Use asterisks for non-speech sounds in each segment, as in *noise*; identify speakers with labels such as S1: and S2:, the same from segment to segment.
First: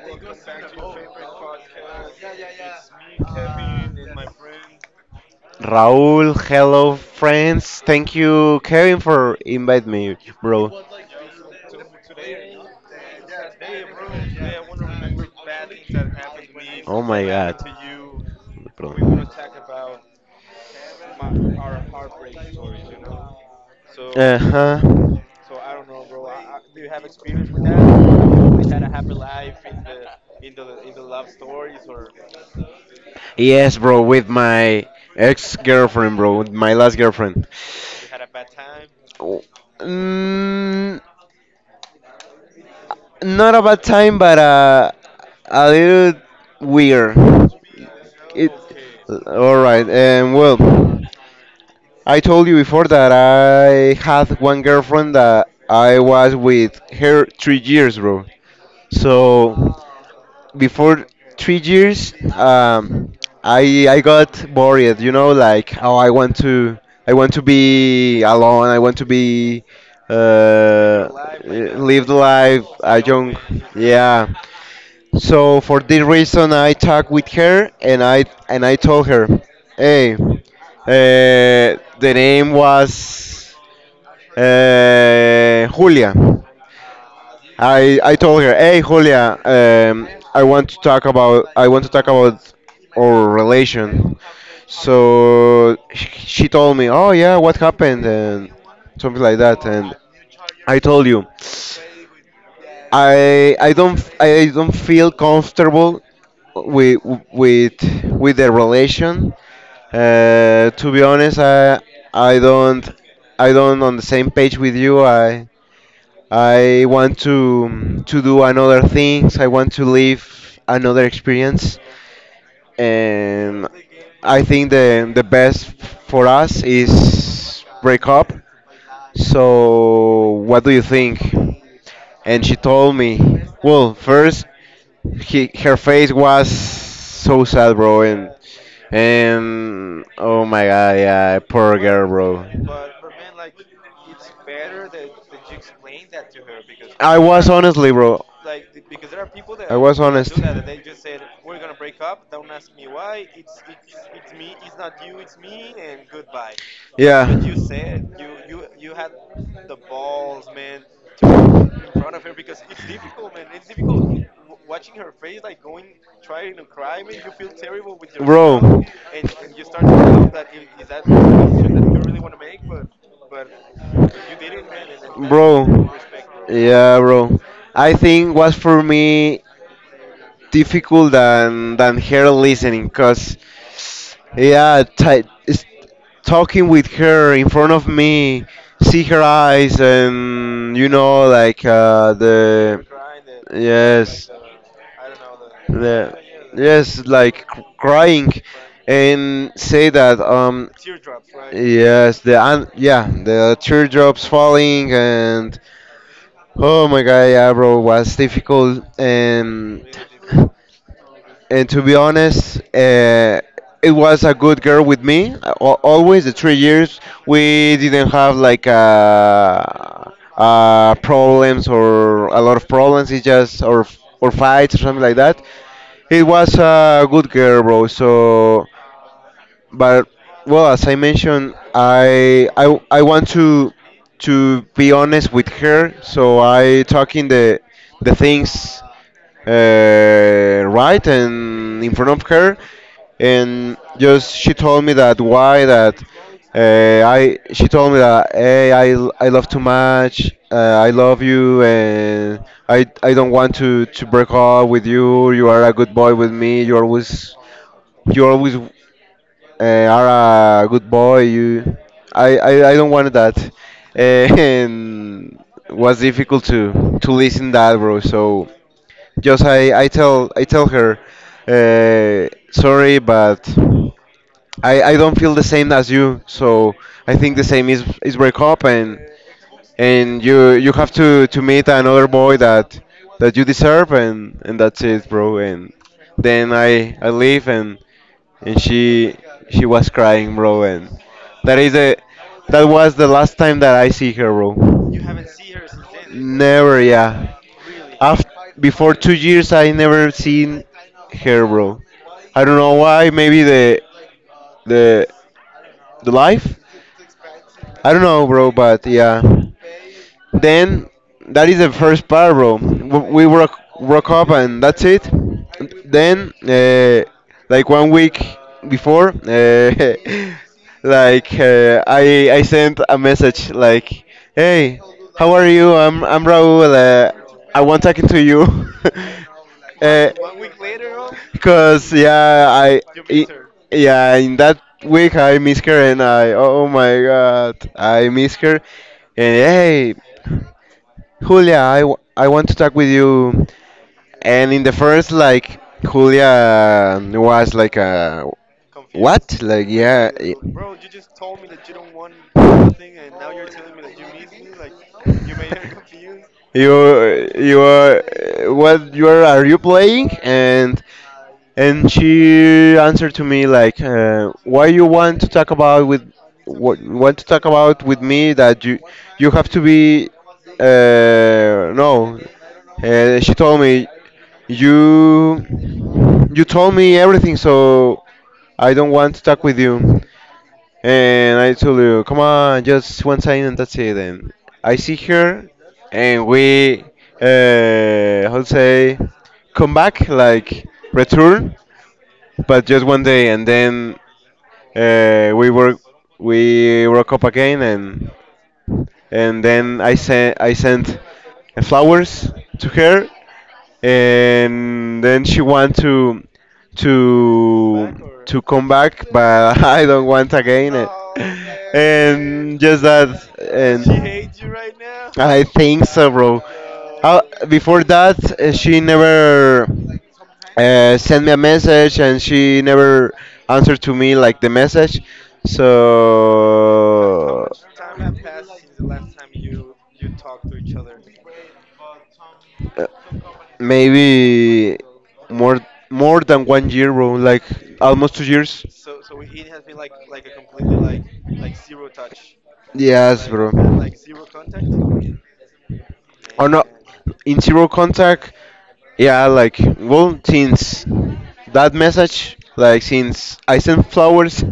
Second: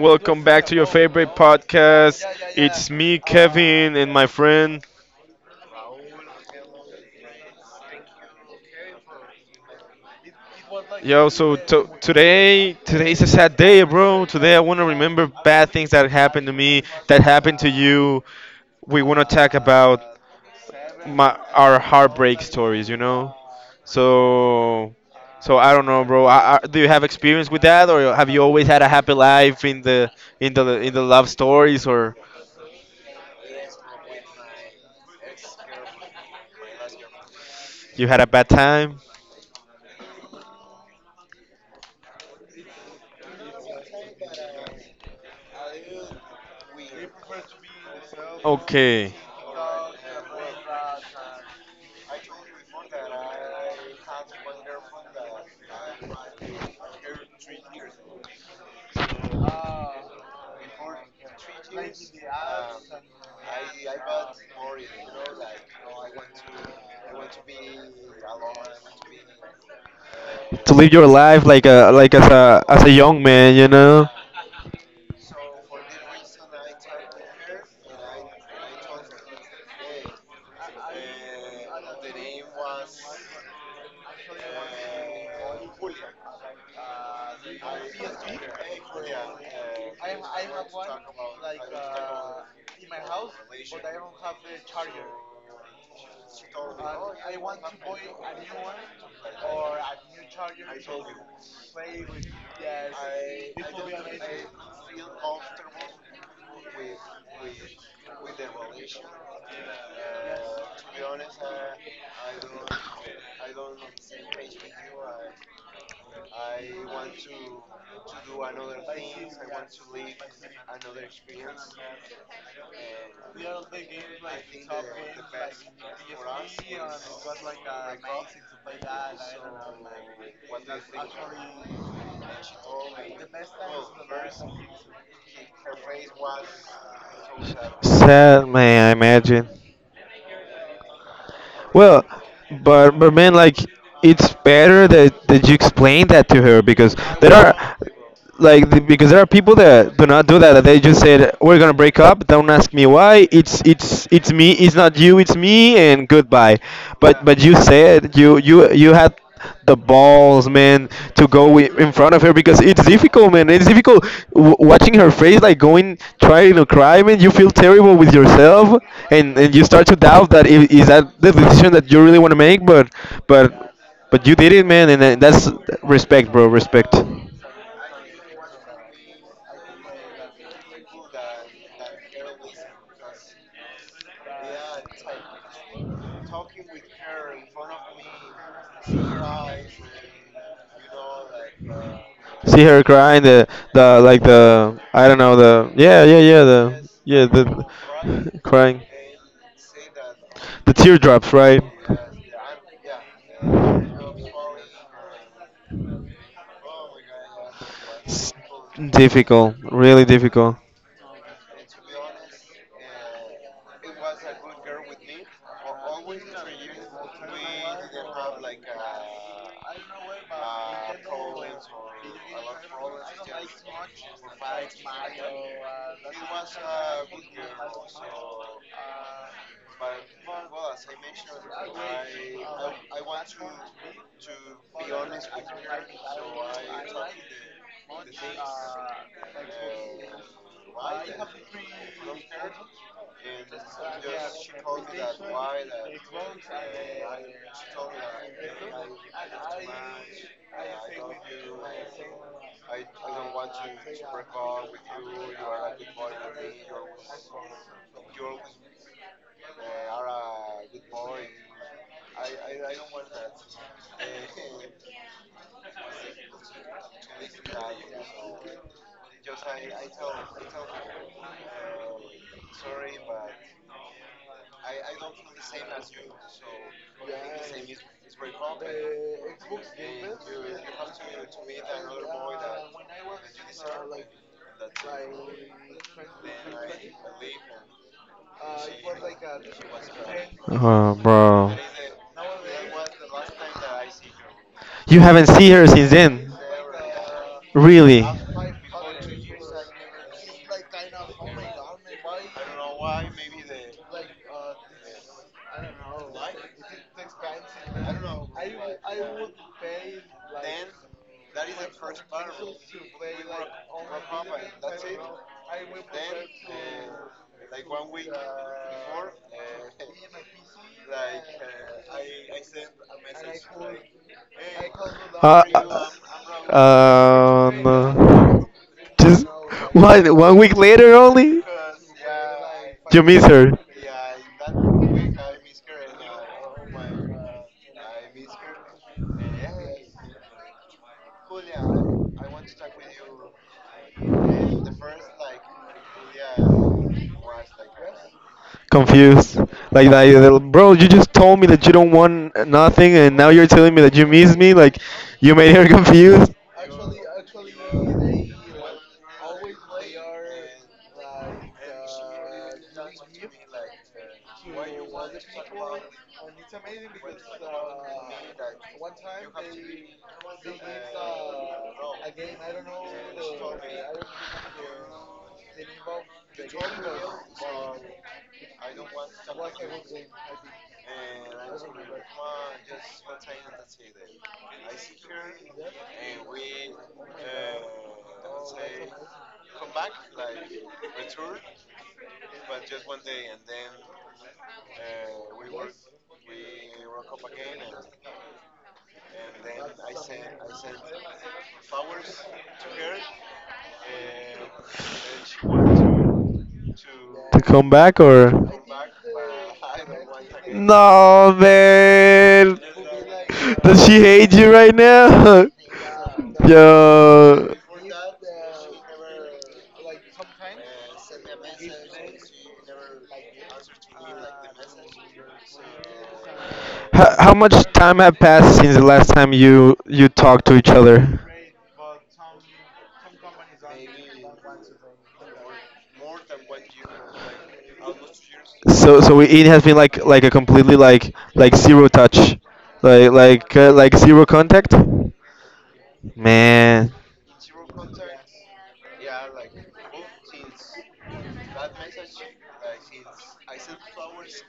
S1: welcome back to your favorite podcast. It's me, Kevin, and my friend.
S2: Raul, hello friends. Thank you, Kevin, for invite me, bro.
S1: Yo, so today's a sad day, bro. Today I want to remember bad things that happened to me,
S2: Oh
S1: that
S2: my god.
S1: happened to you.
S2: Bro.
S1: We want to talk about my our heartbreak stories.
S2: Uh huh.
S1: So, so I don't know, bro. Do you have experience with that, or have you always had a happy life in the in the love stories, or
S2: Yes, bro, with my ex girlfriend, bro, with my last girlfriend.
S1: you had a bad time?
S2: Oh, Mm, not a bad time, but a little weird. It.
S1: Okay,
S2: All right. Well. I told you before that I had one girlfriend that I was with her 3 years, bro. So before 3 years, I got worried, you know, like oh, I want to be alone, I want to be uh,
S1: to live your
S2: uh,
S1: life like a
S2: live the
S1: like
S2: life,
S1: as a
S2: a
S1: young
S2: young,
S1: man.
S2: yeah. So for this reason, I talked with her and I told her, "Hey, the name was Julia." I told her, "Hey, Julia, I want to talk about our relation." So she told me, "Oh yeah, what happened?" and something like that. And I told you. I don't feel comfortable with with with the relation. To be honest, I don't I don't on the same page with you. I want to do another things. I want to live another experience, and I think the best for us is break up so, what do you think? And she told me, well, first, her face was so sad, bro, and
S1: Sad man, I imagine.
S2: and oh my god, yeah, poor
S1: Well,
S2: girl, bro.
S1: but man, like, it's better that you explain that to her. Because
S2: I
S1: there
S2: was
S1: are Yeah.
S2: honestly, bro.
S1: Because there are people
S2: I
S1: that
S2: was
S1: do not
S2: honest.
S1: do that. That they just said we're gonna break up. Don't ask me why. It's me. It's not you. It's me. And goodbye. But
S2: Yeah.
S1: but you said you had the balls, man, to go in front of her because it's difficult, man. It's difficult watching her face, like going, trying to cry, man. You feel terrible with yourself,
S2: Bro.
S1: and you start to doubt that is that the decision that you really want to make. But but you did it, man, and that's
S2: Bro,
S1: respect, bro. Respect.
S2: yeah, bro. I think was for me difficult than her listening, cause yeah, talking with her in front of me, see her eyes, and you know, like
S1: See her cry, and the, like
S2: yes,
S1: the, I don't know, the, yeah,
S2: the
S1: yeah, yeah, the,
S2: yes,
S1: yeah,
S2: like crying,
S1: the *laughs* crying,
S2: and say that
S1: the teardrops, right?
S2: yes, yeah, the teardrops falling and. Oh my god, yeah, bro, was
S1: S-
S2: difficult,
S1: Difficult,
S2: and
S1: really difficult.
S2: and to be honest, it was a good girl with me. Always the 3 years we didn't have like problems or a lot of problems. It just or fights or something like that. It was a good girl, bro. So but well, as I mentioned, I want to be honest with her, so I talking the things right and in front of her, and just she told me that why that I she told me that hey I love too much I love you and I don't want to break up with you are a good boy with me you always are a good boy. You, I don't want that, *laughs* and was difficult to listen that, bro. So just I tell her, sorry, but I don't feel the same as you. So I think the same is break up and you have to meet another boy that you deserve and that's it, bro. And then I leave and she was crying, bro. And
S1: Oh, bro,
S2: that is the that was the last time that I see her, bro.
S1: you haven't seen her since then?
S2: Never, yeah.
S1: Really?
S2: After Before 2 years, I never seen her, bro. I don't know why. Maybe the the life. I don't know, bro. But yeah. Then that is the first part, bro. We work up and that's it. Then like one week before, *laughs* like I sent a message like, hey, how are you? I'm Raul. I want talking to you.
S1: Um, just
S2: *laughs* uh,
S1: one week later only.
S2: Cause yeah,
S1: You
S2: i-
S1: miss her.
S2: yeah, in that week I miss her and I, oh my god, I miss her. And hey, Julia, I want to talk with you. And in the first, like, Julia was like,
S1: Confused,
S2: what? Like,
S1: like that.
S2: yeah.
S1: You're like, "Bro, you just told me that you don't want nothing, and now you're telling me that you miss me. Like, you made her *laughs* confused."
S2: You, are, what, you are you playing? And she answered to me like, why you want to talk about with, what, want to talk about with me that you have to be, no. She told me you you told me everything so I don't want to talk with you and I told you come on just one sign and that's it and I see her and we how to say come back like return but just one day and then uh, we work, we broke up again and then I sent flowers to her and then she want
S1: To come
S2: to
S1: back or?
S2: to come back, but *laughs* I don't want again. It.
S1: No,
S2: And
S1: man.
S2: just that, and
S1: Does she hate you right
S2: I
S1: now?
S2: think so, bro.
S1: *laughs*
S2: Uh,
S1: Yo.
S2: Before that, she never sent me a message, and she never answered to me like the message.
S1: How
S2: So
S1: much time have passed since the last time you talked to each other?
S2: uh, maybe more more than one year, bro. Like almost 2 years.
S1: So, it has been like a completely, like zero touch, like,
S2: Yes, bro.
S1: like zero contact.
S2: Or not
S1: Man,
S2: in zero contact. Yeah, like well, since that message, like since I sent flowers,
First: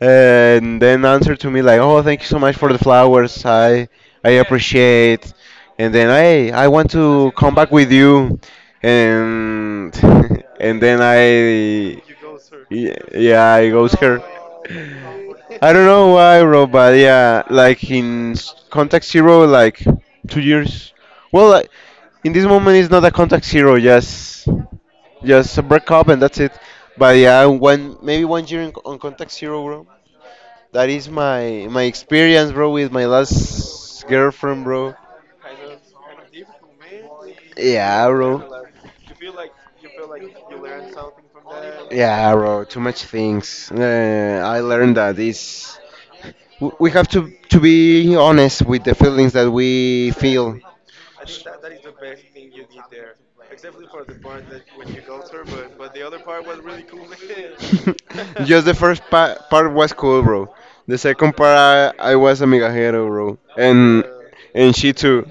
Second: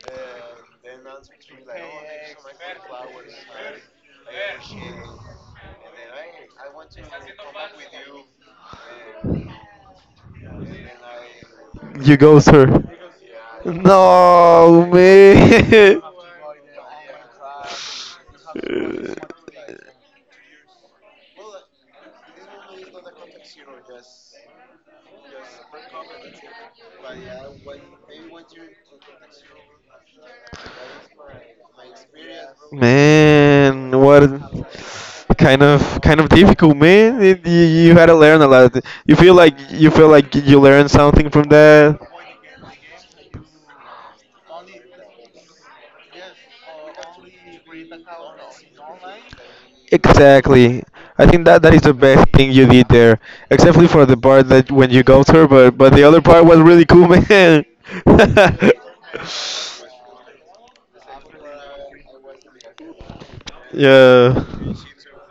S2: and then answer to me like, oh, thank you so much for the flowers. I appreciate. And then hey, I want to come back with you, and *laughs* and then I
S1: you go, sir.
S2: yeah, yeah I goes her.
S1: No,
S2: I don't
S1: man.
S2: know
S1: *laughs*
S2: why, bro, but yeah, like in Contact Zero, like 2 years. Well, like, in this moment, it's not a Contact Zero, just a breakup and that's it. But yeah, one year in, on Contact Zero, bro. That is my experience, bro, with my
S1: Man,
S2: last
S1: what
S2: girlfriend, bro.
S1: kind of difficult, man. You had
S2: Yeah,
S1: to learn a
S2: bro.
S1: lot. You feel like you learned something from that.
S2: Yeah, bro. Too much things. I learned that it's we have to be honest with the feelings that we feel.
S1: Exactly. I think that is the best thing you did there, except for the part that when you go through, but the other part was really cool, man.
S2: *laughs* Just the first pa part was cool, bro. The
S1: *laughs*
S2: second part, I was a migajero, bro, and
S1: Yeah.
S2: and she too.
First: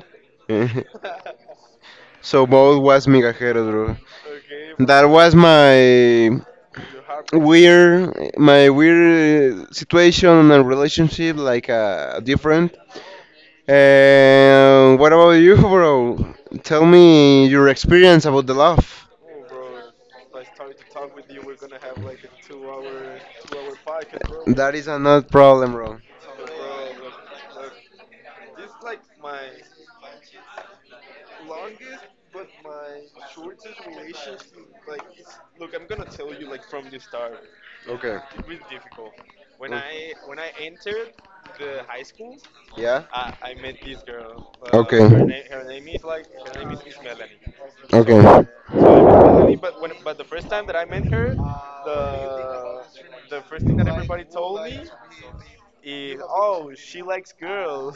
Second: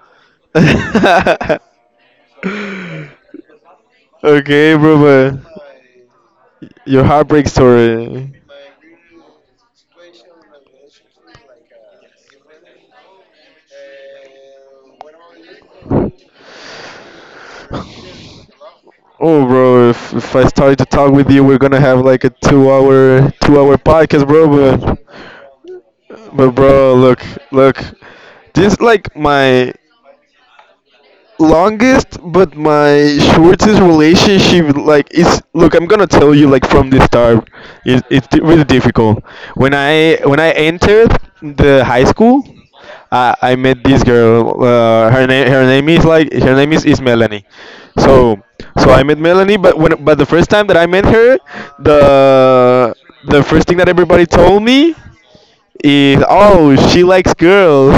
S2: *laughs*
S1: *laughs*
S2: So both was migajeros, bro.
S1: Okay, bro,
S2: That was
S1: but
S2: my
S1: your heartbreak
S2: weird,
S1: story.
S2: my weird situation and relationship, like different. And what about you, *laughs* bro? Tell me your experience about the love.
S1: Oh, bro, if I started to talk with you, we're gonna have like a two-hour, two-hour podcast,
S2: That
S1: bro.
S2: is
S1: But,
S2: another problem, bro.
S1: Bro, look, this is like my longest but my shortest relationship. Like, it's look I'm gonna tell you, like, from the start. Really difficult when I entered the high school.
S2: Yeah.
S1: I met this girl. Her name is like her name is Melanie. So so I met Melanie, but the first time that I met her, the the first thing that everybody told me is, "Oh, she likes girls."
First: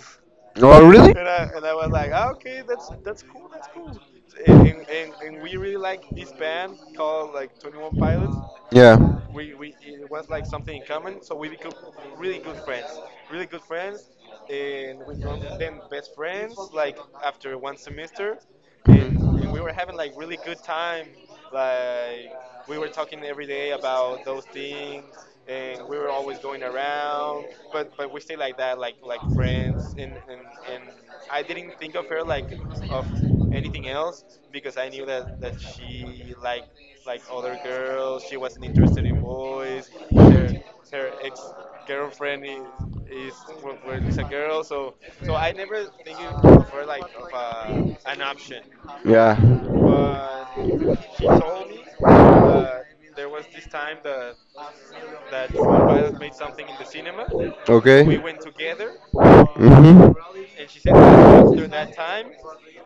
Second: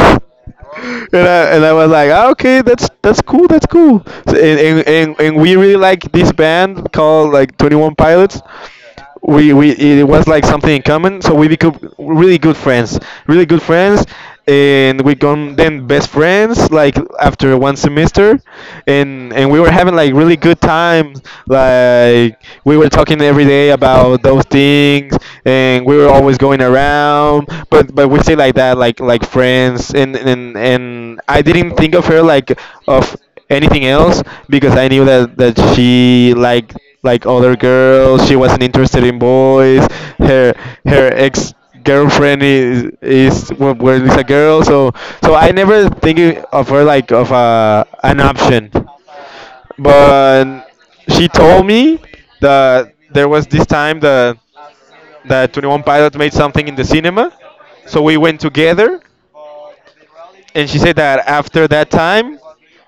S2: So. Oh, really?
S1: And I was like, "Ah, okay, that's cool, that's cool." So, and we really like this band called, like, Twenty One Pilots.
S2: Yeah.
S1: We, we it was like something in common, so we became really good friends, really good friends, and we become then best friends, like after one semester. And we were having, like, really good times, like we were talking every day about those things, and we were always going around, but we say like that, like friends. And I didn't think of her, like, of anything else, because I knew that she like other girls. She wasn't interested in boys. Her her ex girlfriend was a girl. So I never think of her, like, of a an option.
S2: Yeah.
S1: But she told me that there was this time that Twenty One Pilots made something in the cinema. So
S2: Okay.
S1: we went together,
S2: Mhm.
S1: and she said that after that time,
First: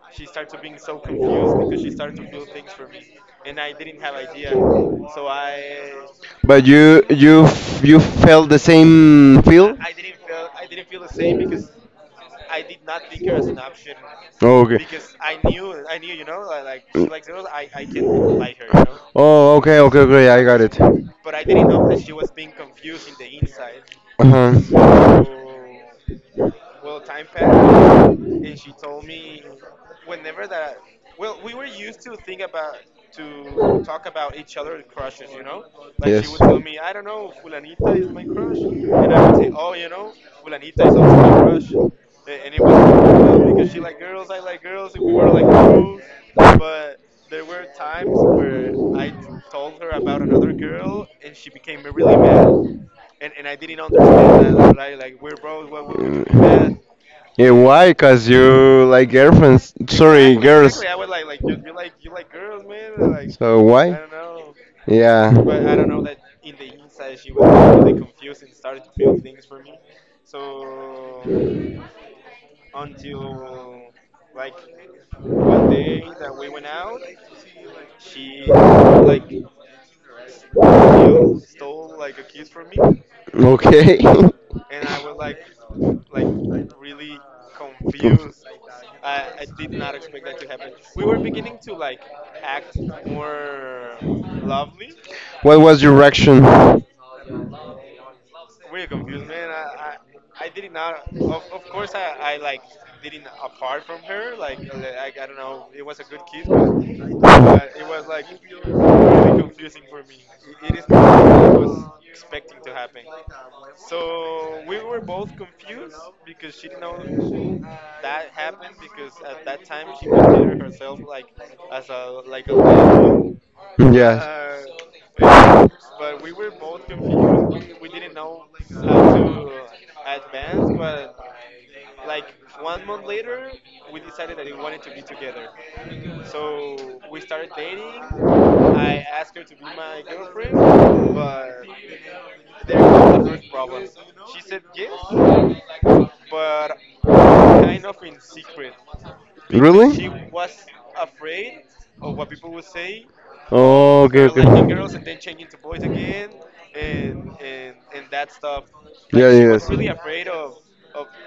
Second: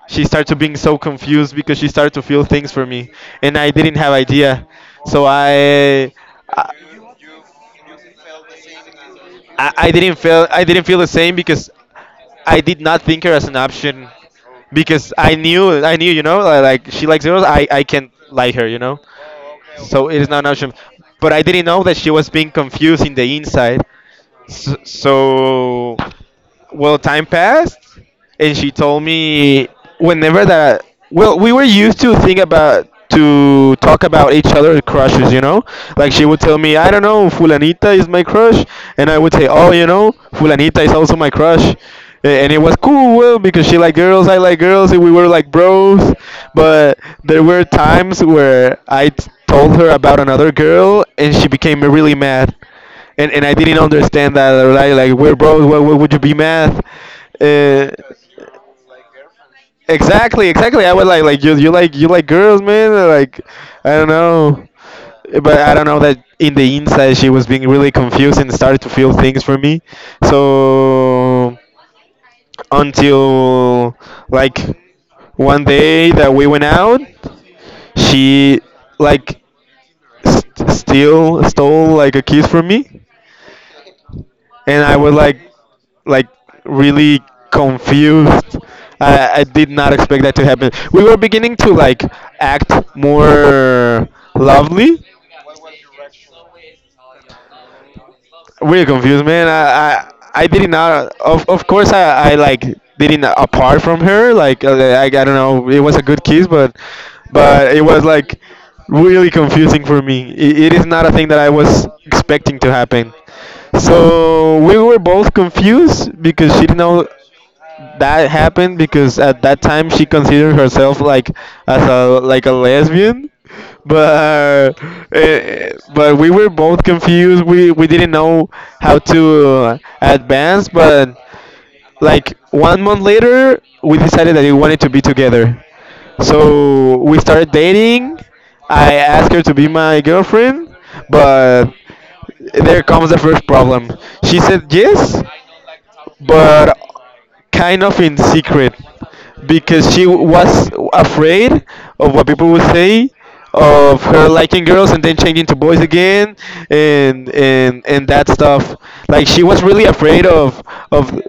S1: she started to being so confused because she started to feel things for me, and I didn't have idea. So
S2: But
S1: I,
S2: you you felt the same I, feel?
S1: I didn't feel the same because I did not think her as an option,
S2: Okay.
S1: because I knew you know, like she likes girls. I can like her,
S2: Oh, okay, okay,
S1: so it is
S2: okay. I
S1: not an
S2: got
S1: option.
S2: it.
S1: But I didn't know that she was being confused in the inside.
S2: Uh-huh.
S1: So,
S2: So.
S1: so well, time passed, and she told me, whenever that, well, we were used to think about to talk about each other crushes. Like, she would tell me, "I don't know, Fulanita is my crush." And I would say, "Oh, Fulanita is also my crush." And it was cool. Well, because she liked girls, I like girls, and we were like bros. But there were times where I told her about another girl, and she became really mad, and I didn't understand that. Like, we're bros, why would you be mad?
S2: Yeah,
S1: uh,
S2: why? Cause you like girlfriends. Sorry,
S1: Exactly, exactly. I was like, "You like girls, man." Like,
S2: so I
S1: I
S2: why?
S1: don't know,
S2: Yeah.
S1: but I don't know that in the inside she was being really confused and started to feel things for me. So until, like, one day that we went out, she like still stole, like, a kiss from me.
S2: Feeling, okay. *laughs* and
S1: And I was like, really confused. I did not expect that to happen. We were beginning to, like, act more lovely.
S2: what was your reaction? Man,
S1: Really confused, man. I did not. Of course, I like didn't apart from her. Like, I don't know. It was a good kiss, but it was like really confusing for me. It is not a thing that I was expecting to happen. So we were both confused because she didn't know that happened, because at that time she considered herself like a lesbian. But uh, but we were both confused, we didn't know how to advance. But like one month later, we decided that we wanted to be together, so we started dating. I asked her to be my girlfriend, but there comes the first problem. She said yes, but kind of in secret, because she
S2: really?
S1: was afraid of what people would say, of
S2: Oh,
S1: her
S2: okay,
S1: liking girls and then changing to boys again, and that stuff. Like, she was really afraid of,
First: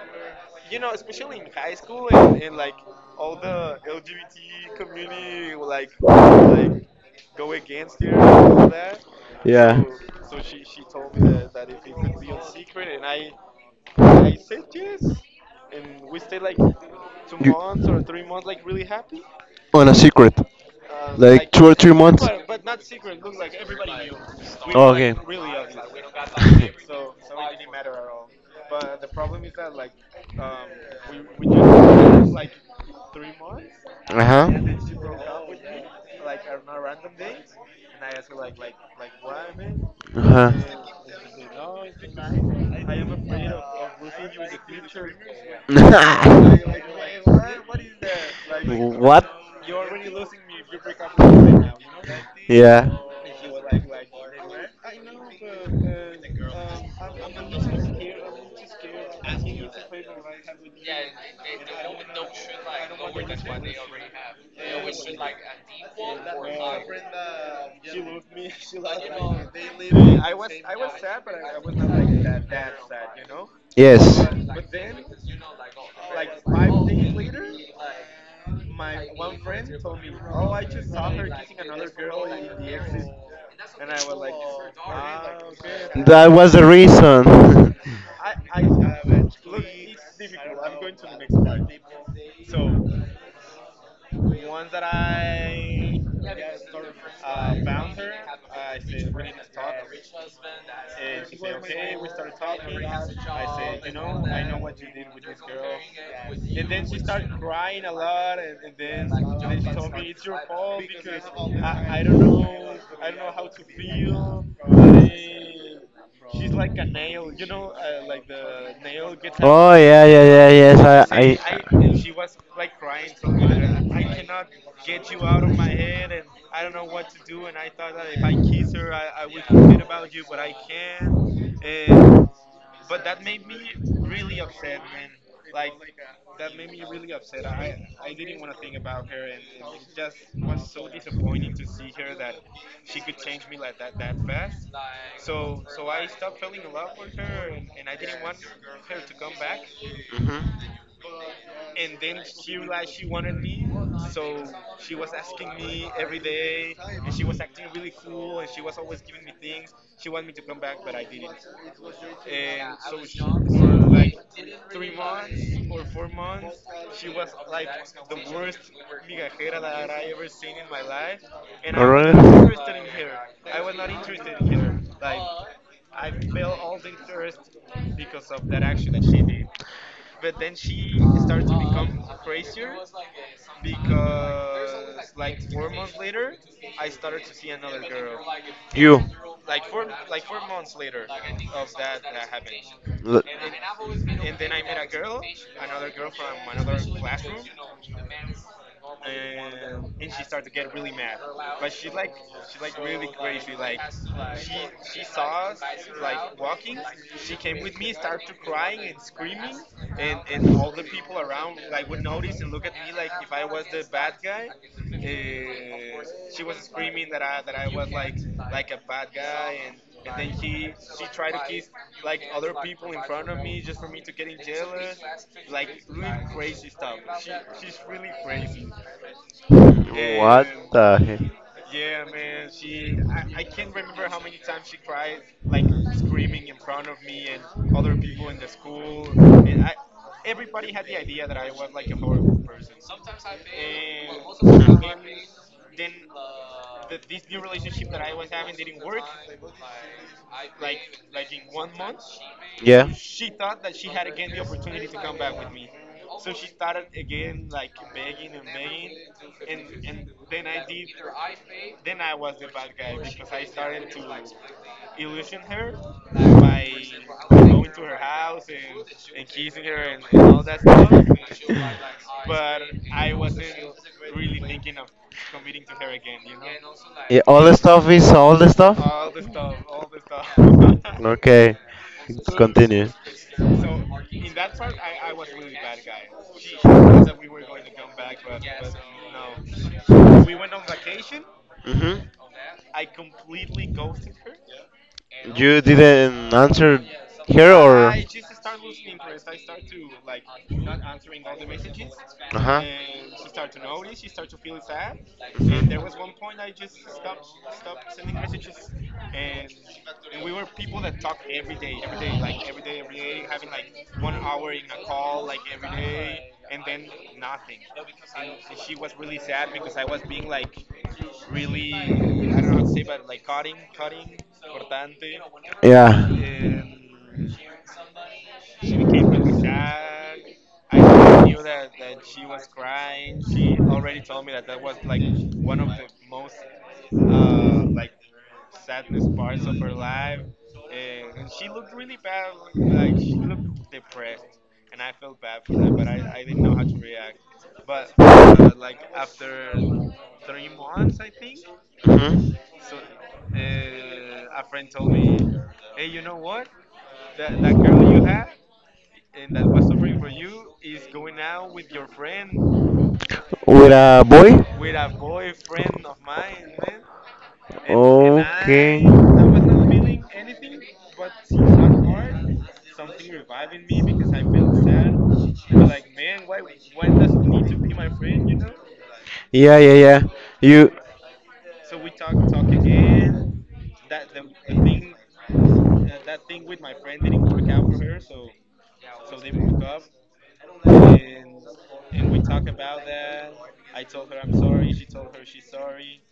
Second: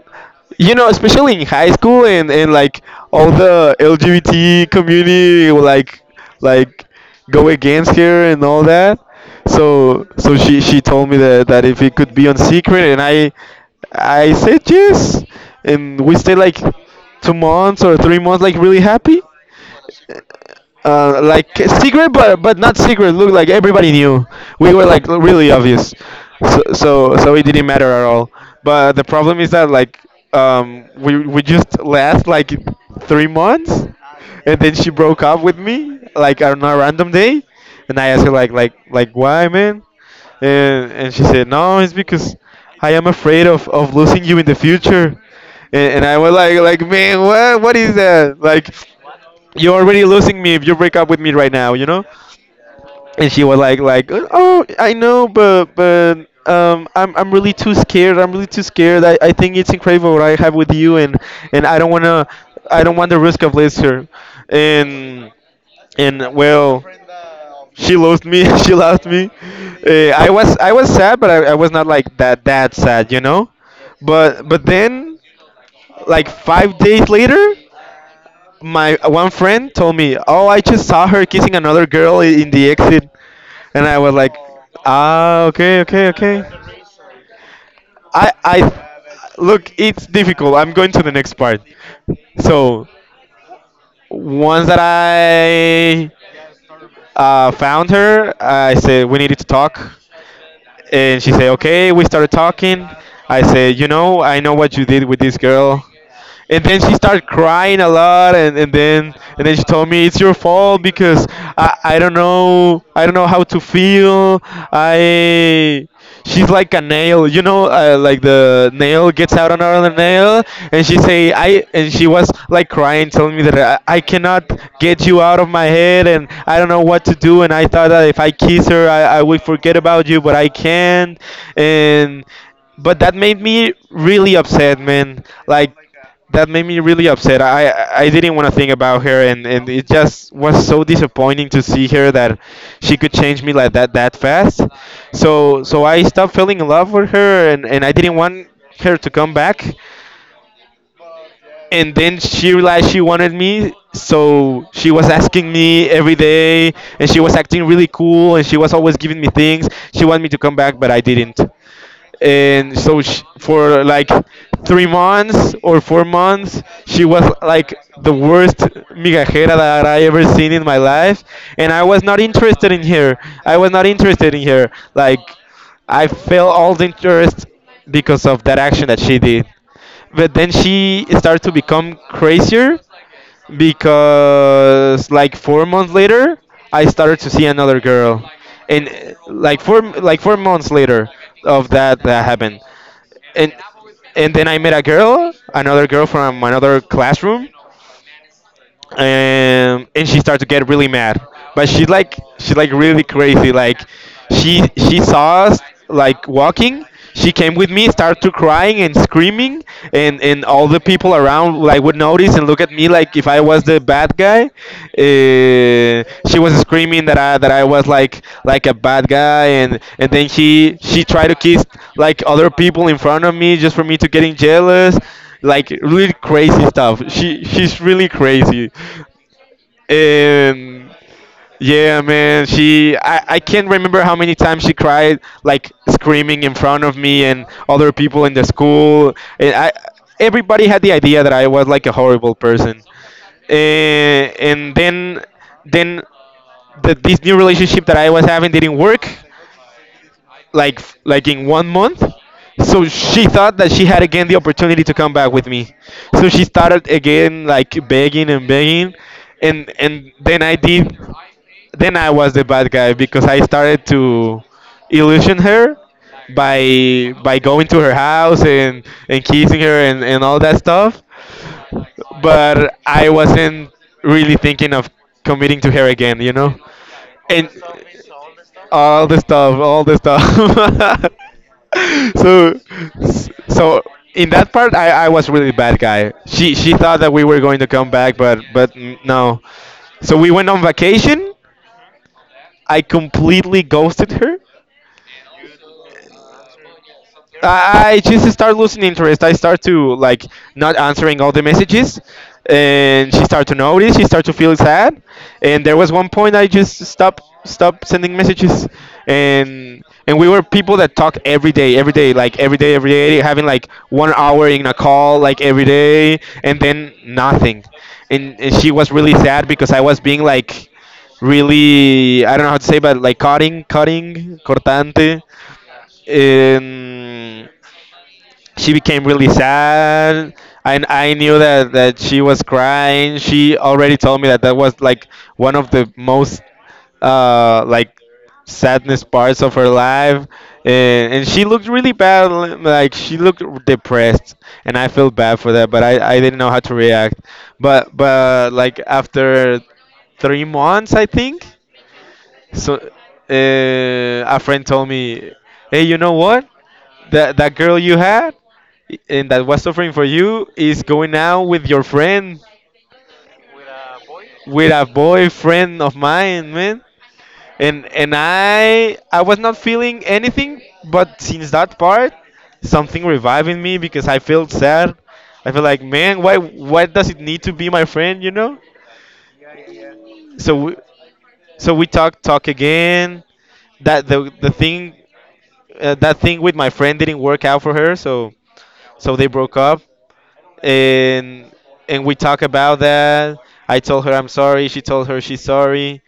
S1: you know, especially in high school, and, like, all the LGBT community will, like go against her and all that. So she told me that, if it could be on secret, and I said yes, and we stayed like 2 months or 3 months, like really happy.
S2: on a secret,
S1: Like, secret, but not secret. Look, like everybody knew. We were like really obvious,
S2: *laughs*
S1: so it didn't matter at all. But the problem is that, like, we just last like 3 months,
S2: uh
S1: and then she
S2: huh.
S1: broke up with me like on a random day, and I asked her, like, "Why, man?"
S2: Uh huh.
S1: And she said, "No, it's because I am afraid of losing you in the future." And I was like,
S2: I.
S1: "Man, what is that?
S2: *laughs*
S1: Like,
S2: W- *laughs*
S1: you're already losing me if you break up with me right now, you know?" And she was like, "Oh, I know, but, I'm really too scared. I'm really too scared. I think it's incredible what I have with you, and, and I don't wanna, I don't want the risk of losing her, and, and, well, she lost me." *laughs* She lost me. I was sad, but I was not that sad, you know?
S2: Yes.
S1: But,
S2: But
S1: but then, like 5 days later, my one friend told me, "Oh, I just saw her kissing another girl in the exit,"
S2: and
S1: and I was like, "Ah, okay, okay,
S2: that
S1: okay."
S2: was the reason. *laughs*
S1: I, I, Look, it's difficult. I'm going to the next part. So once that I found her, I said we needed to talk, and she said, "Okay." We started talking. I said, "You know, I know what you did with this girl." And then she started crying a lot and then she told me it's your fault because I don't know how to feel. I She's like a nail, like the nail gets out on
S2: Oh
S1: her
S2: yeah, yeah,
S1: nail,
S2: yeah,
S1: and she
S2: yes.
S1: say I and she
S2: I
S1: was like crying, telling me that I cannot get you out of my head, and I don't know what to do, and I thought that if I kiss her, I would forget about you, but I can't. And but that made me really upset, man, like that made me really upset. I didn't want to think about her, and it just was so disappointing to see her that she could change me like that fast. So I stopped falling in love with her, and I didn't want her to come back. And then she realized she wanted me, so she was asking me every day, and she was acting really cool, and she was always giving me things. She wanted me to come back, but I didn't. And so sh for like 3 months or 4 months she was like the worst migajera that I ever seen in my life, and I was not interested in her. I was not interested in her.
S2: Mhm.
S1: Like,
S2: Alright.
S1: I felt all the interest because of that action that she did, but then she started to become crazier, because like 4 months later I started to see another girl. And
S2: You.
S1: Like 4 months later of that happened,
S2: L-
S1: and and then I met a girl, another girl from another classroom, and she started to get really mad. But she like really crazy. Like, she saw us like walking. She came with me, started to crying and screaming, and all the people around like would notice and look at me like if I was the bad guy. She was screaming that I was like a bad guy, and then she tried to kiss like other people in front of me just for me to getting jealous, like really crazy stuff. She's really crazy,
S2: What
S1: and
S2: the heck?
S1: yeah, man. She, I can't remember how many times she cried, like screaming in front of me and other people in the school. And I, everybody had the idea that I was like a horrible person, and then this new relationship that I was having didn't work like in one month.
S2: Yeah.
S1: So she thought that she had again the opportunity to come back with me. So she started again like begging and begging, and then I was the bad guy because I started to illusion her by going to her house and kissing her, and all that stuff. But I wasn't really thinking of committing to her again, you know.
S2: Yeah, all the
S1: And
S2: stuff is all the stuff?
S1: all the
S2: *laughs*
S1: stuff, all the stuff.
S2: Okay,
S1: *laughs* so,
S2: continue.
S1: so in that part, I was really bad guy. She thought that we were going to come back, but no. So we went on vacation.
S2: Hmm.
S1: I completely ghosted her.
S2: You didn't answer here or?
S1: I just start losing interest. I start to like not answering all the messages,
S2: Uh huh.
S1: and she start to notice. She start to feel sad, and there was
S2: Hmm.
S1: one point I just stopped sending messages, and we were people that talk every day, like every day, having like one hour in a call like every day, and then nothing, and she was really sad because I was being like really, I don't know how to say, but like cutting, cutting, cortante.
S2: Yeah.
S1: Um, she became really sad, and I knew that she was crying. She already told me that that was like one of the most, like, sadness parts of her life, and she looked really bad, like she looked depressed, and I felt bad for that, but I didn't know how to react. But like after 3 months, I think.
S2: Mhm.
S1: So a friend told me, "Hey, you know what, that girl you had and that was suffering for you is going out with your friend,"
S2: With a boy? And,
S1: with a boyfriend of mine, man. And I was not feeling anything, but since that part, something revived in me because I felt sad. I feel like, man, why does it need to be my friend, you know?
S2: yeah, yeah, yeah.
S1: So
S2: You
S1: we, so we talk again. That the the thing that thing with my friend didn't work out for her, so they broke up. and and we talk about that. I told her I'm sorry. She told her she's sorry,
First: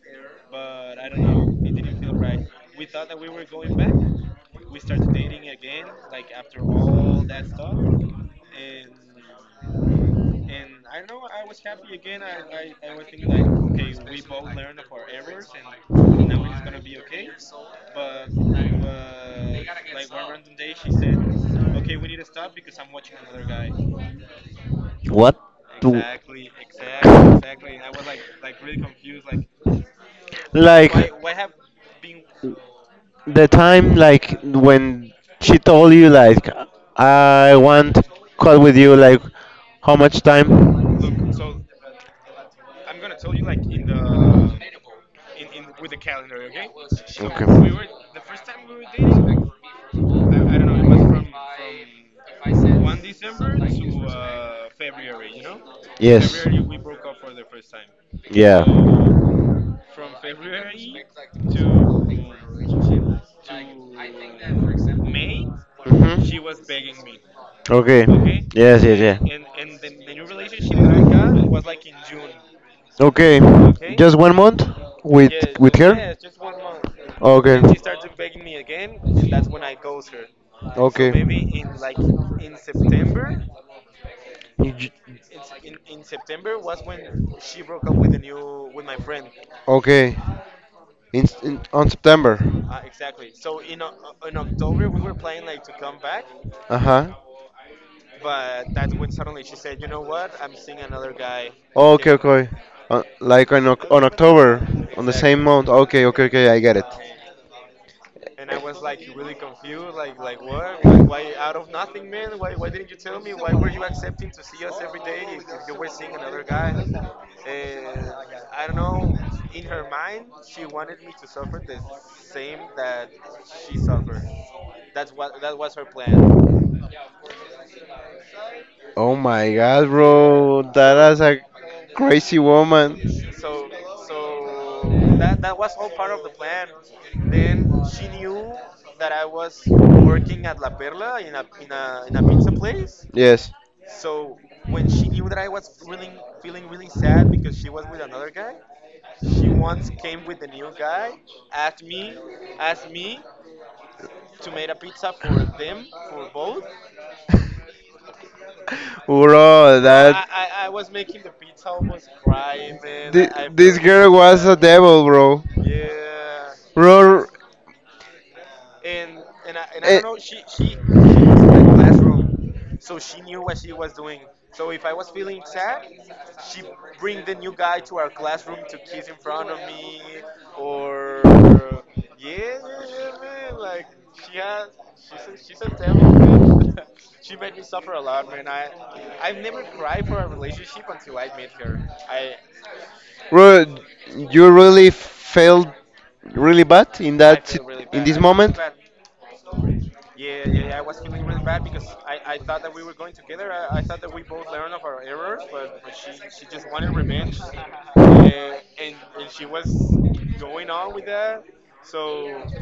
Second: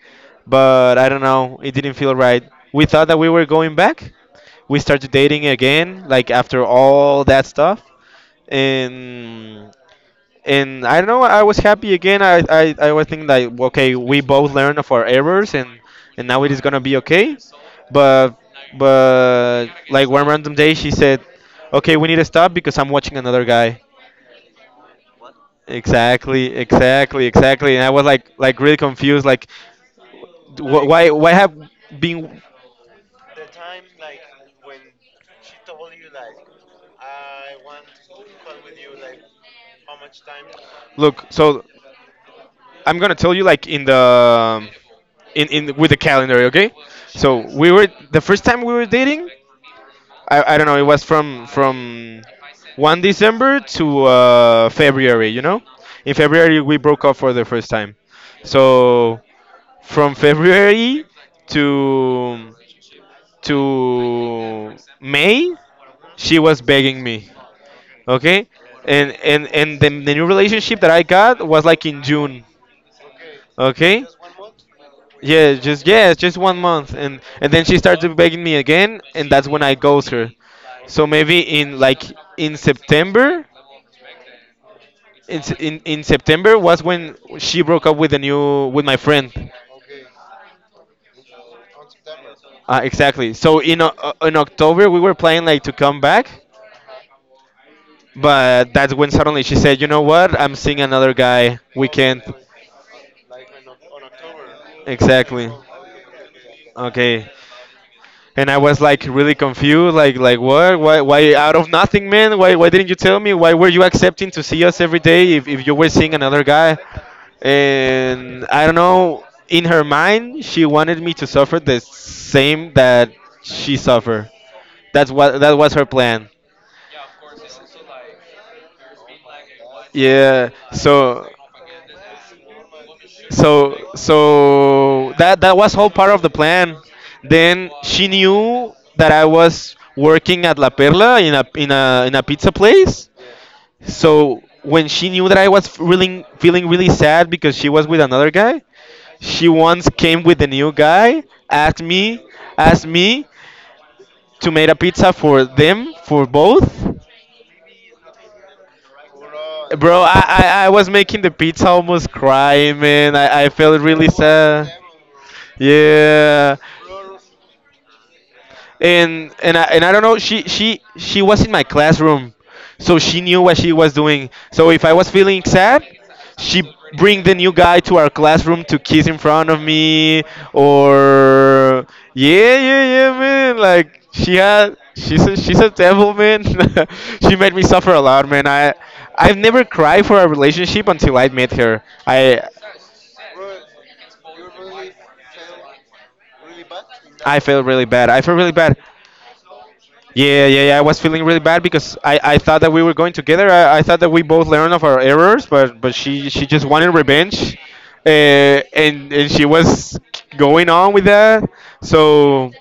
S1: but I don't know. It didn't feel right. We thought that we were going back. We started dating again, like after all that stuff, and and I don't know. I was happy again. I was thinking like, okay, we both learned of our errors, and now it is gonna be okay. But but like one random day, she said, "Okay, we need to stop because I'm watching another guy."
S2: what? Do-
S1: Exactly, exactly, exactly. And I was like really confused. Like, d- wh-
S2: Like,
S1: why, why have been?
S2: the time like when she told you like I want call with you like how much time?
S1: Look, so I'm gonna tell you like in the, in with the calendar,
S2: Okay.
S1: okay? So we were, the first time we were dating, I don't know, it was from one December to February. You know, in
S2: Yes.
S1: February we broke up for the first time.
S2: Yeah.
S1: So from February to to May she was
S2: Mhm.
S1: begging me,
S2: Okay.
S1: okay,
S2: Yes, yes,
S1: and
S2: yeah.
S1: and and the, the new relationship that I got was like in June.
S2: Okay,
S1: Okay,
S2: one month with.
S1: yeah, just, yes, just one month, and then she started begging me again, and that's when I ghost her.
S2: So
S1: So maybe in like in September.
S2: you
S1: In, Se- in in September was when she broke up with the new, with my friend.
S2: okay. In on September.
S1: Exactly. So in in october we were planning like to come back,
S2: Huh.
S1: but that's when suddenly she said, "You know what, I'm seeing another guy. We can't."
S2: Okay. Uh, like on on October, on same exactly.
S1: Exactly.
S2: Month. Okay, okay, okay. I get it.
S1: Okay. And I was like really confused, like what, why out of nothing, man? Why didn't you tell me? Why were you accepting to see us every day if you were seeing another guy? And I don't know. In her mind, she wanted me to suffer the same that she suffered. That's what, that was her plan.
S2: Oh my god,
S1: Yeah.
S2: bro, that is
S1: So
S2: a crazy woman.
S1: so so that was all part of the plan. Then she knew that I was working at La Perla, in a in a pizza place.
S2: Yes,
S1: So when she knew that I was feeling really sad because she was with another guy, she once came with the new guy, asked me, asked me to make a pizza for them, for both.
S2: bro,
S1: Bro, I,
S2: that.
S1: I, I was making the pizza almost crying, man. I
S2: This
S1: felt really
S2: girl was a
S1: sad.
S2: devil, bro.
S1: Yeah.
S2: Bro.
S1: and and I,
S2: Eh.
S1: and I don't know, she was in my classroom, so she knew what she was doing, so if I was feeling sad, she bring the new guy to our classroom to kiss in front of me, or, yeah, yeah, yeah, man, like she's a devil, man. *laughs* She made me suffer a lot, man. I've never cried for a relationship until I met her. I
S2: Bro, you really felt really bad in that
S1: I felt really
S2: in
S1: bad.
S2: this
S1: I felt really
S2: moment.
S1: bad. Yeah, yeah, yeah, I was feeling really bad because I thought that we were going together. I thought that we both learned of our errors, but she just wanted revenge, and she was going on with that. So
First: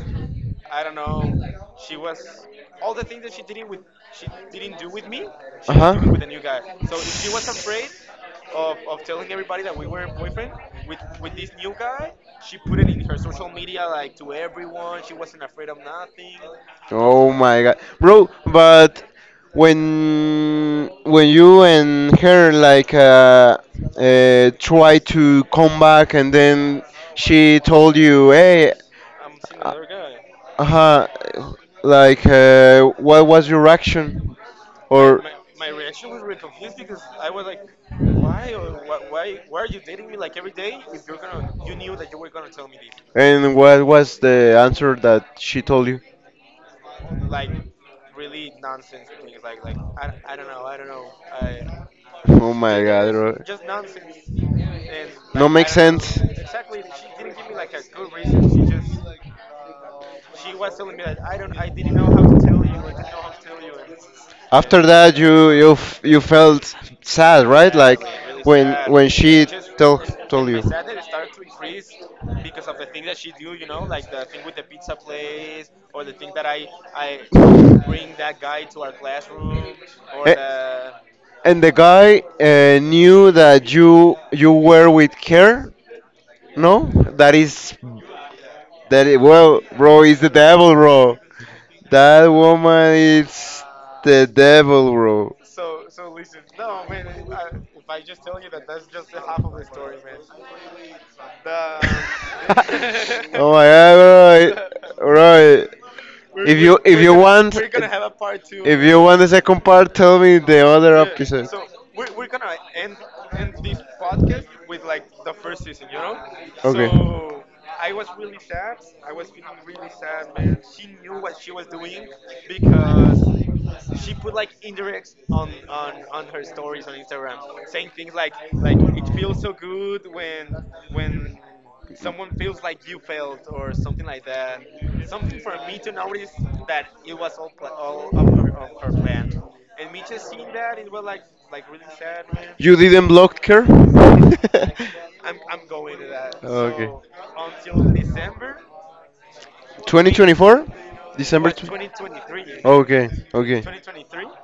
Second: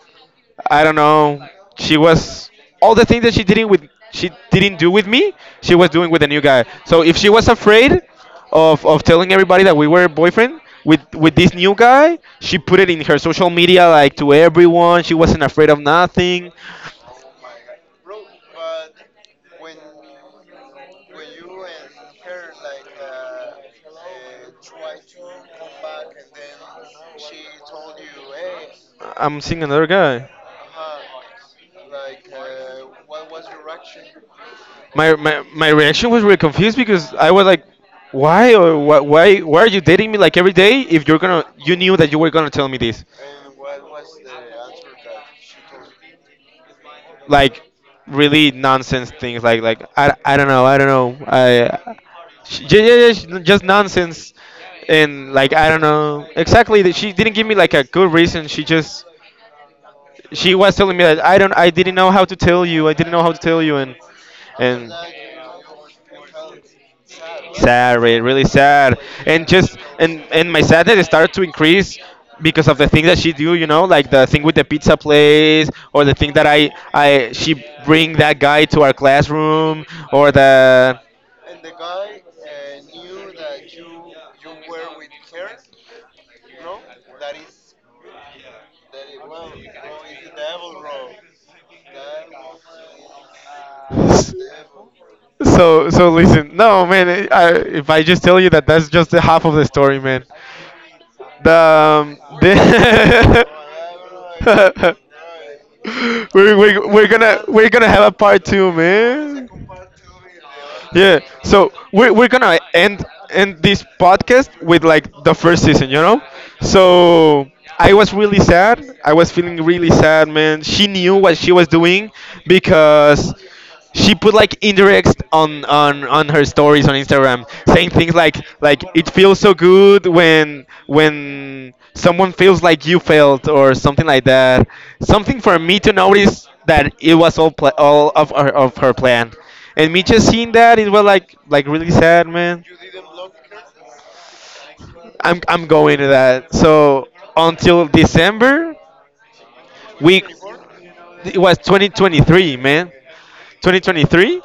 S1: I don't know. She was, all the things that she didn't with, she didn't do with me,
S2: Uh
S1: she was doing with the new guy.
S2: huh.
S1: So if she was afraid of telling everybody that we were boyfriend with this new guy, she put it in her social media like to everyone. She wasn't afraid of nothing.
S2: Oh my god, bro! But when you and her like try to come back and then she told you, hey,
S1: I'm seeing another guy.
S2: uh huh, like what was your reaction my?
S1: My reaction was really confused because I was like, why, or why, why are you dating me like every day if you're gonna you knew that you were gonna tell me this?
S2: And what was the answer that she told you? *laughs*
S1: Like really nonsense things, like I don't know. I,
S2: Oh my
S1: yeah, yeah,
S2: that
S1: yeah,
S2: god,
S1: just
S2: was bro.
S1: nonsense. And like, I don't know exactly, that she didn't give me like a good reason. She just, she was telling me that I didn't know how to tell you, I didn't know how to tell you. and
S2: After
S1: and
S2: that, you you felt sad, right? Yeah,
S1: sad,
S2: like.
S1: really sad. And just and and my sadness started to increase because of the thing that she do, you know, like the thing with the pizza place, or the thing that I she bring that guy to our classroom, or the,
S2: Eh. And the guy knew that you were with her? No? That is that well, bro, is the devil, bro. That woman is the devil, bro.
S1: so listen, no, man. If I just tell you that, that's just the half of the story, man.
S2: *laughs* Oh my god, bro.
S1: The *laughs*
S2: Bro, *laughs* we're,
S1: we're,
S2: if
S1: we're, we're
S2: you
S1: gonna
S2: want
S1: we're gonna have a part two,
S2: the
S1: man.
S2: second part, tell me the other
S1: Yeah.
S2: episode.
S1: So we're gonna end this podcast with like the first season, you know. So I was really sad. I was feeling really sad, man. She knew what she was doing because she put like indirects on her stories on Instagram, saying things like it feels so good when someone feels like you felt or something like that. Something for me to notice that it was all of her plan. And me just seeing that it was like really sad, man.
S2: You didn't block her? *laughs*
S1: I'm going to that. So until December, we
S2: 2024?
S1: it
S2: December.
S1: was 2023, man.
S2: Okay, okay.
S1: 2023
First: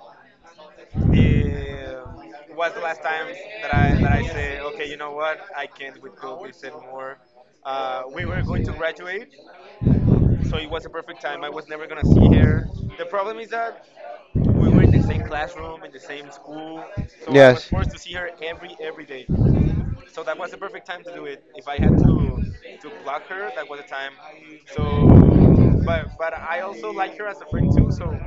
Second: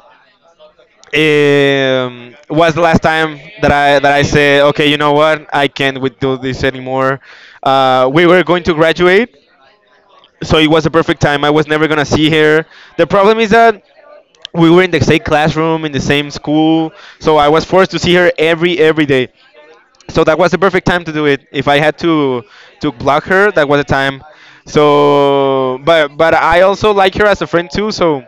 S1: was the last time that I said, okay, you know what, I can't with- do this anymore. We were going to graduate, so it was a perfect time. I was never gonna see her. The problem is that we were in the same classroom in the same school, so I was forced to see her every day, so that was the perfect time to do it. If I had to block her, that was the time. So, but I also like her as a friend too. So,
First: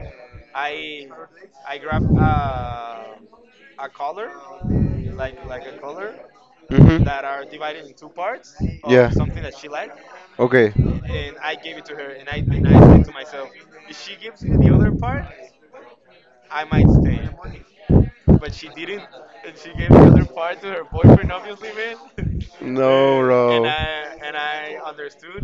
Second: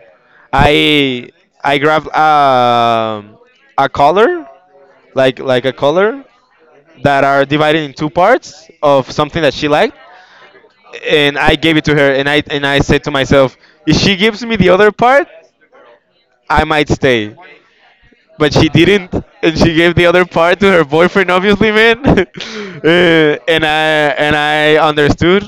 S1: I I grabbed a collar, like a collar
S2: Mm-hmm.
S1: that are divided in two parts of something that she liked,
S2: Okay.
S1: and I gave it to her. And I said to myself, if she gives me the other part, I might stay. But she didn't, and she gave the other part to her boyfriend, obviously, man. *laughs*
S2: No, and
S1: Uh, and I
S2: bro.
S1: and I understood.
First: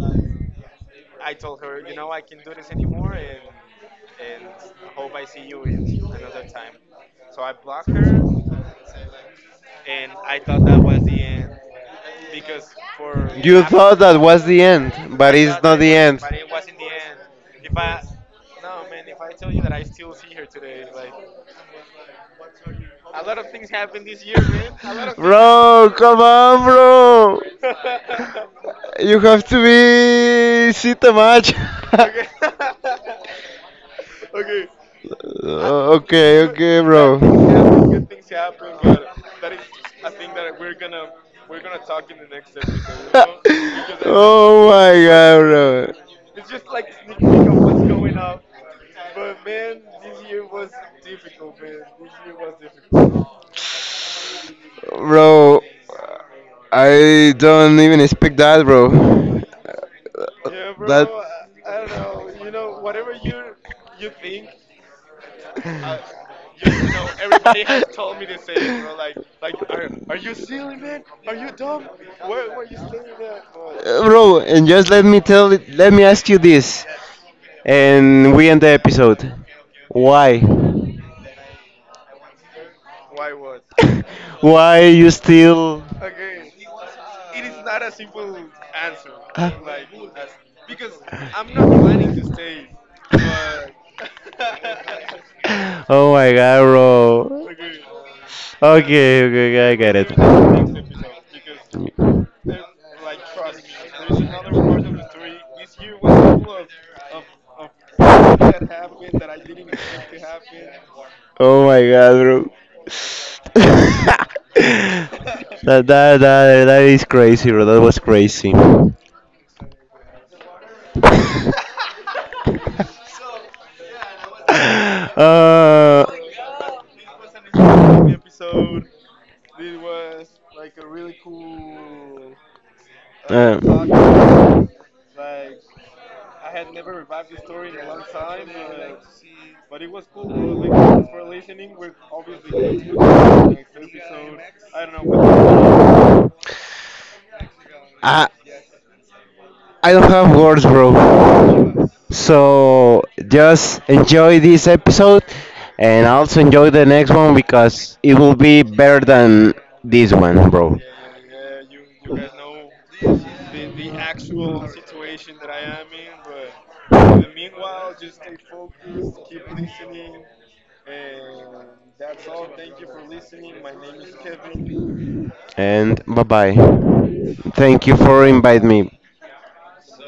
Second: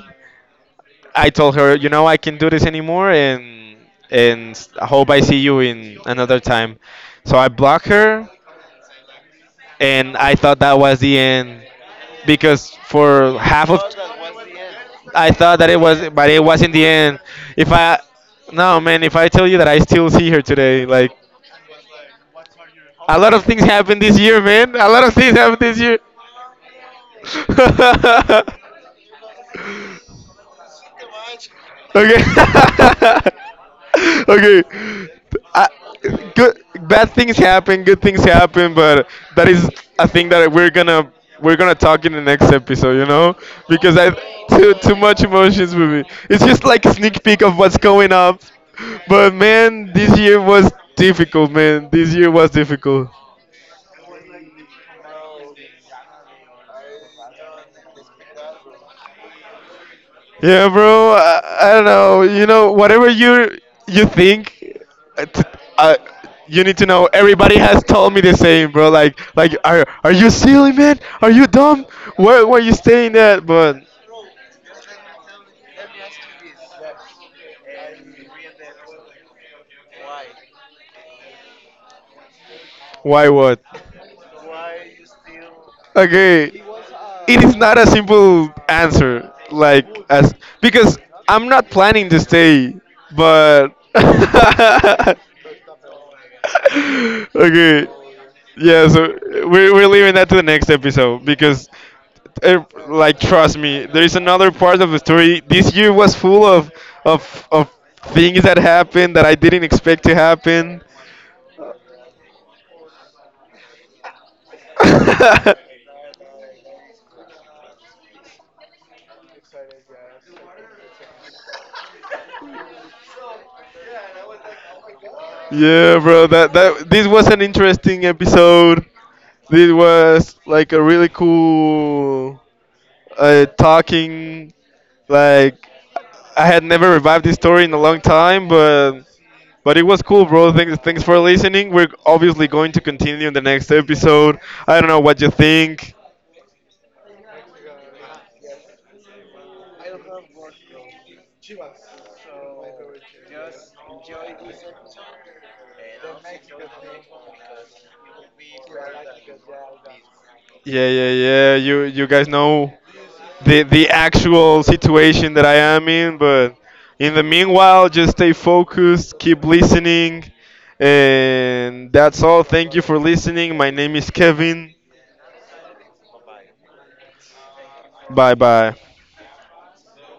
S1: I told her, you know, I can't do this anymore, and I hope I see you in another time. So I blocked her, and I thought that was the end, because for half of
S2: Was the end,
S1: I
S2: but
S1: thought that it was, but it wasn't the end. If I, No man, if I tell you that I still see her today, like a lot of things happened this year, man. A lot of
S2: *laughs*
S1: things happened this
S2: bro,
S1: year.
S2: come on,
S1: *laughs*
S2: bro.
S1: Okay.
S2: You have to be see the match. *laughs*
S1: *laughs* Okay. I,
S2: Okay. *laughs*
S1: Good
S2: Okay,
S1: bad things
S2: bad.
S1: happen, good things happen, but that is a thing that we're gonna talk in the next
S2: *laughs*
S1: episode, you
S2: *laughs* my
S1: know? Because I too much
S2: god,
S1: emotions with
S2: bro.
S1: me. It's just like a sneak peek of what's going up. But man, this year was difficult, man. This year was difficult.
S2: Bro, I don't even expect that, bro.
S1: Yeah, bro. I don't know. You know, whatever you think, it's, uh, you need to know. Everybody has told me the same, bro. Are you silly, man? Are you dumb? Where were you staying at? But
S2: Bro, and just let me tell it, let me ask you this, and we end the episode. Why? *laughs*
S1: why what?
S2: Why you still?
S1: Okay, it is not a simple answer. Like as Because I'm not
S2: Ah.
S1: planning to stay, but
S2: *laughs*
S1: *laughs*
S2: Oh my god,
S1: *laughs*
S2: bro.
S1: okay. Yeah, so
S2: Okay, okay, okay, I
S1: we're
S2: get
S1: leaving that to the next
S2: it.
S1: episode because, eh, like, trust me, there is another part of the story. This year was full of of of things that happened that I didn't expect to happen.
S2: Oh my god, bro. *laughs* that, that,
S1: *laughs*
S2: that, that, is crazy, bro. That was crazy. *laughs* Uh,
S1: Yeah, bro. That this was an interesting episode. This was like a really cool talking. Like I had never revived this story in a long time, but it was cool, bro. Thanks for listening. We're obviously going to continue in the next episode. I don't know what you think.
S2: um, I I don't have words, bro. So just enjoy this episode and also enjoy the next one because it will be better than this one, bro.
S1: Yeah, yeah, yeah. You guys know the actual situation that I am in. But in the meanwhile, just stay focused, keep listening, and that's all. Thank you for listening. My name is Kevin.
S2: And bye bye. Thank you for
S1: Bye,
S2: inviting
S1: bye.
S2: me.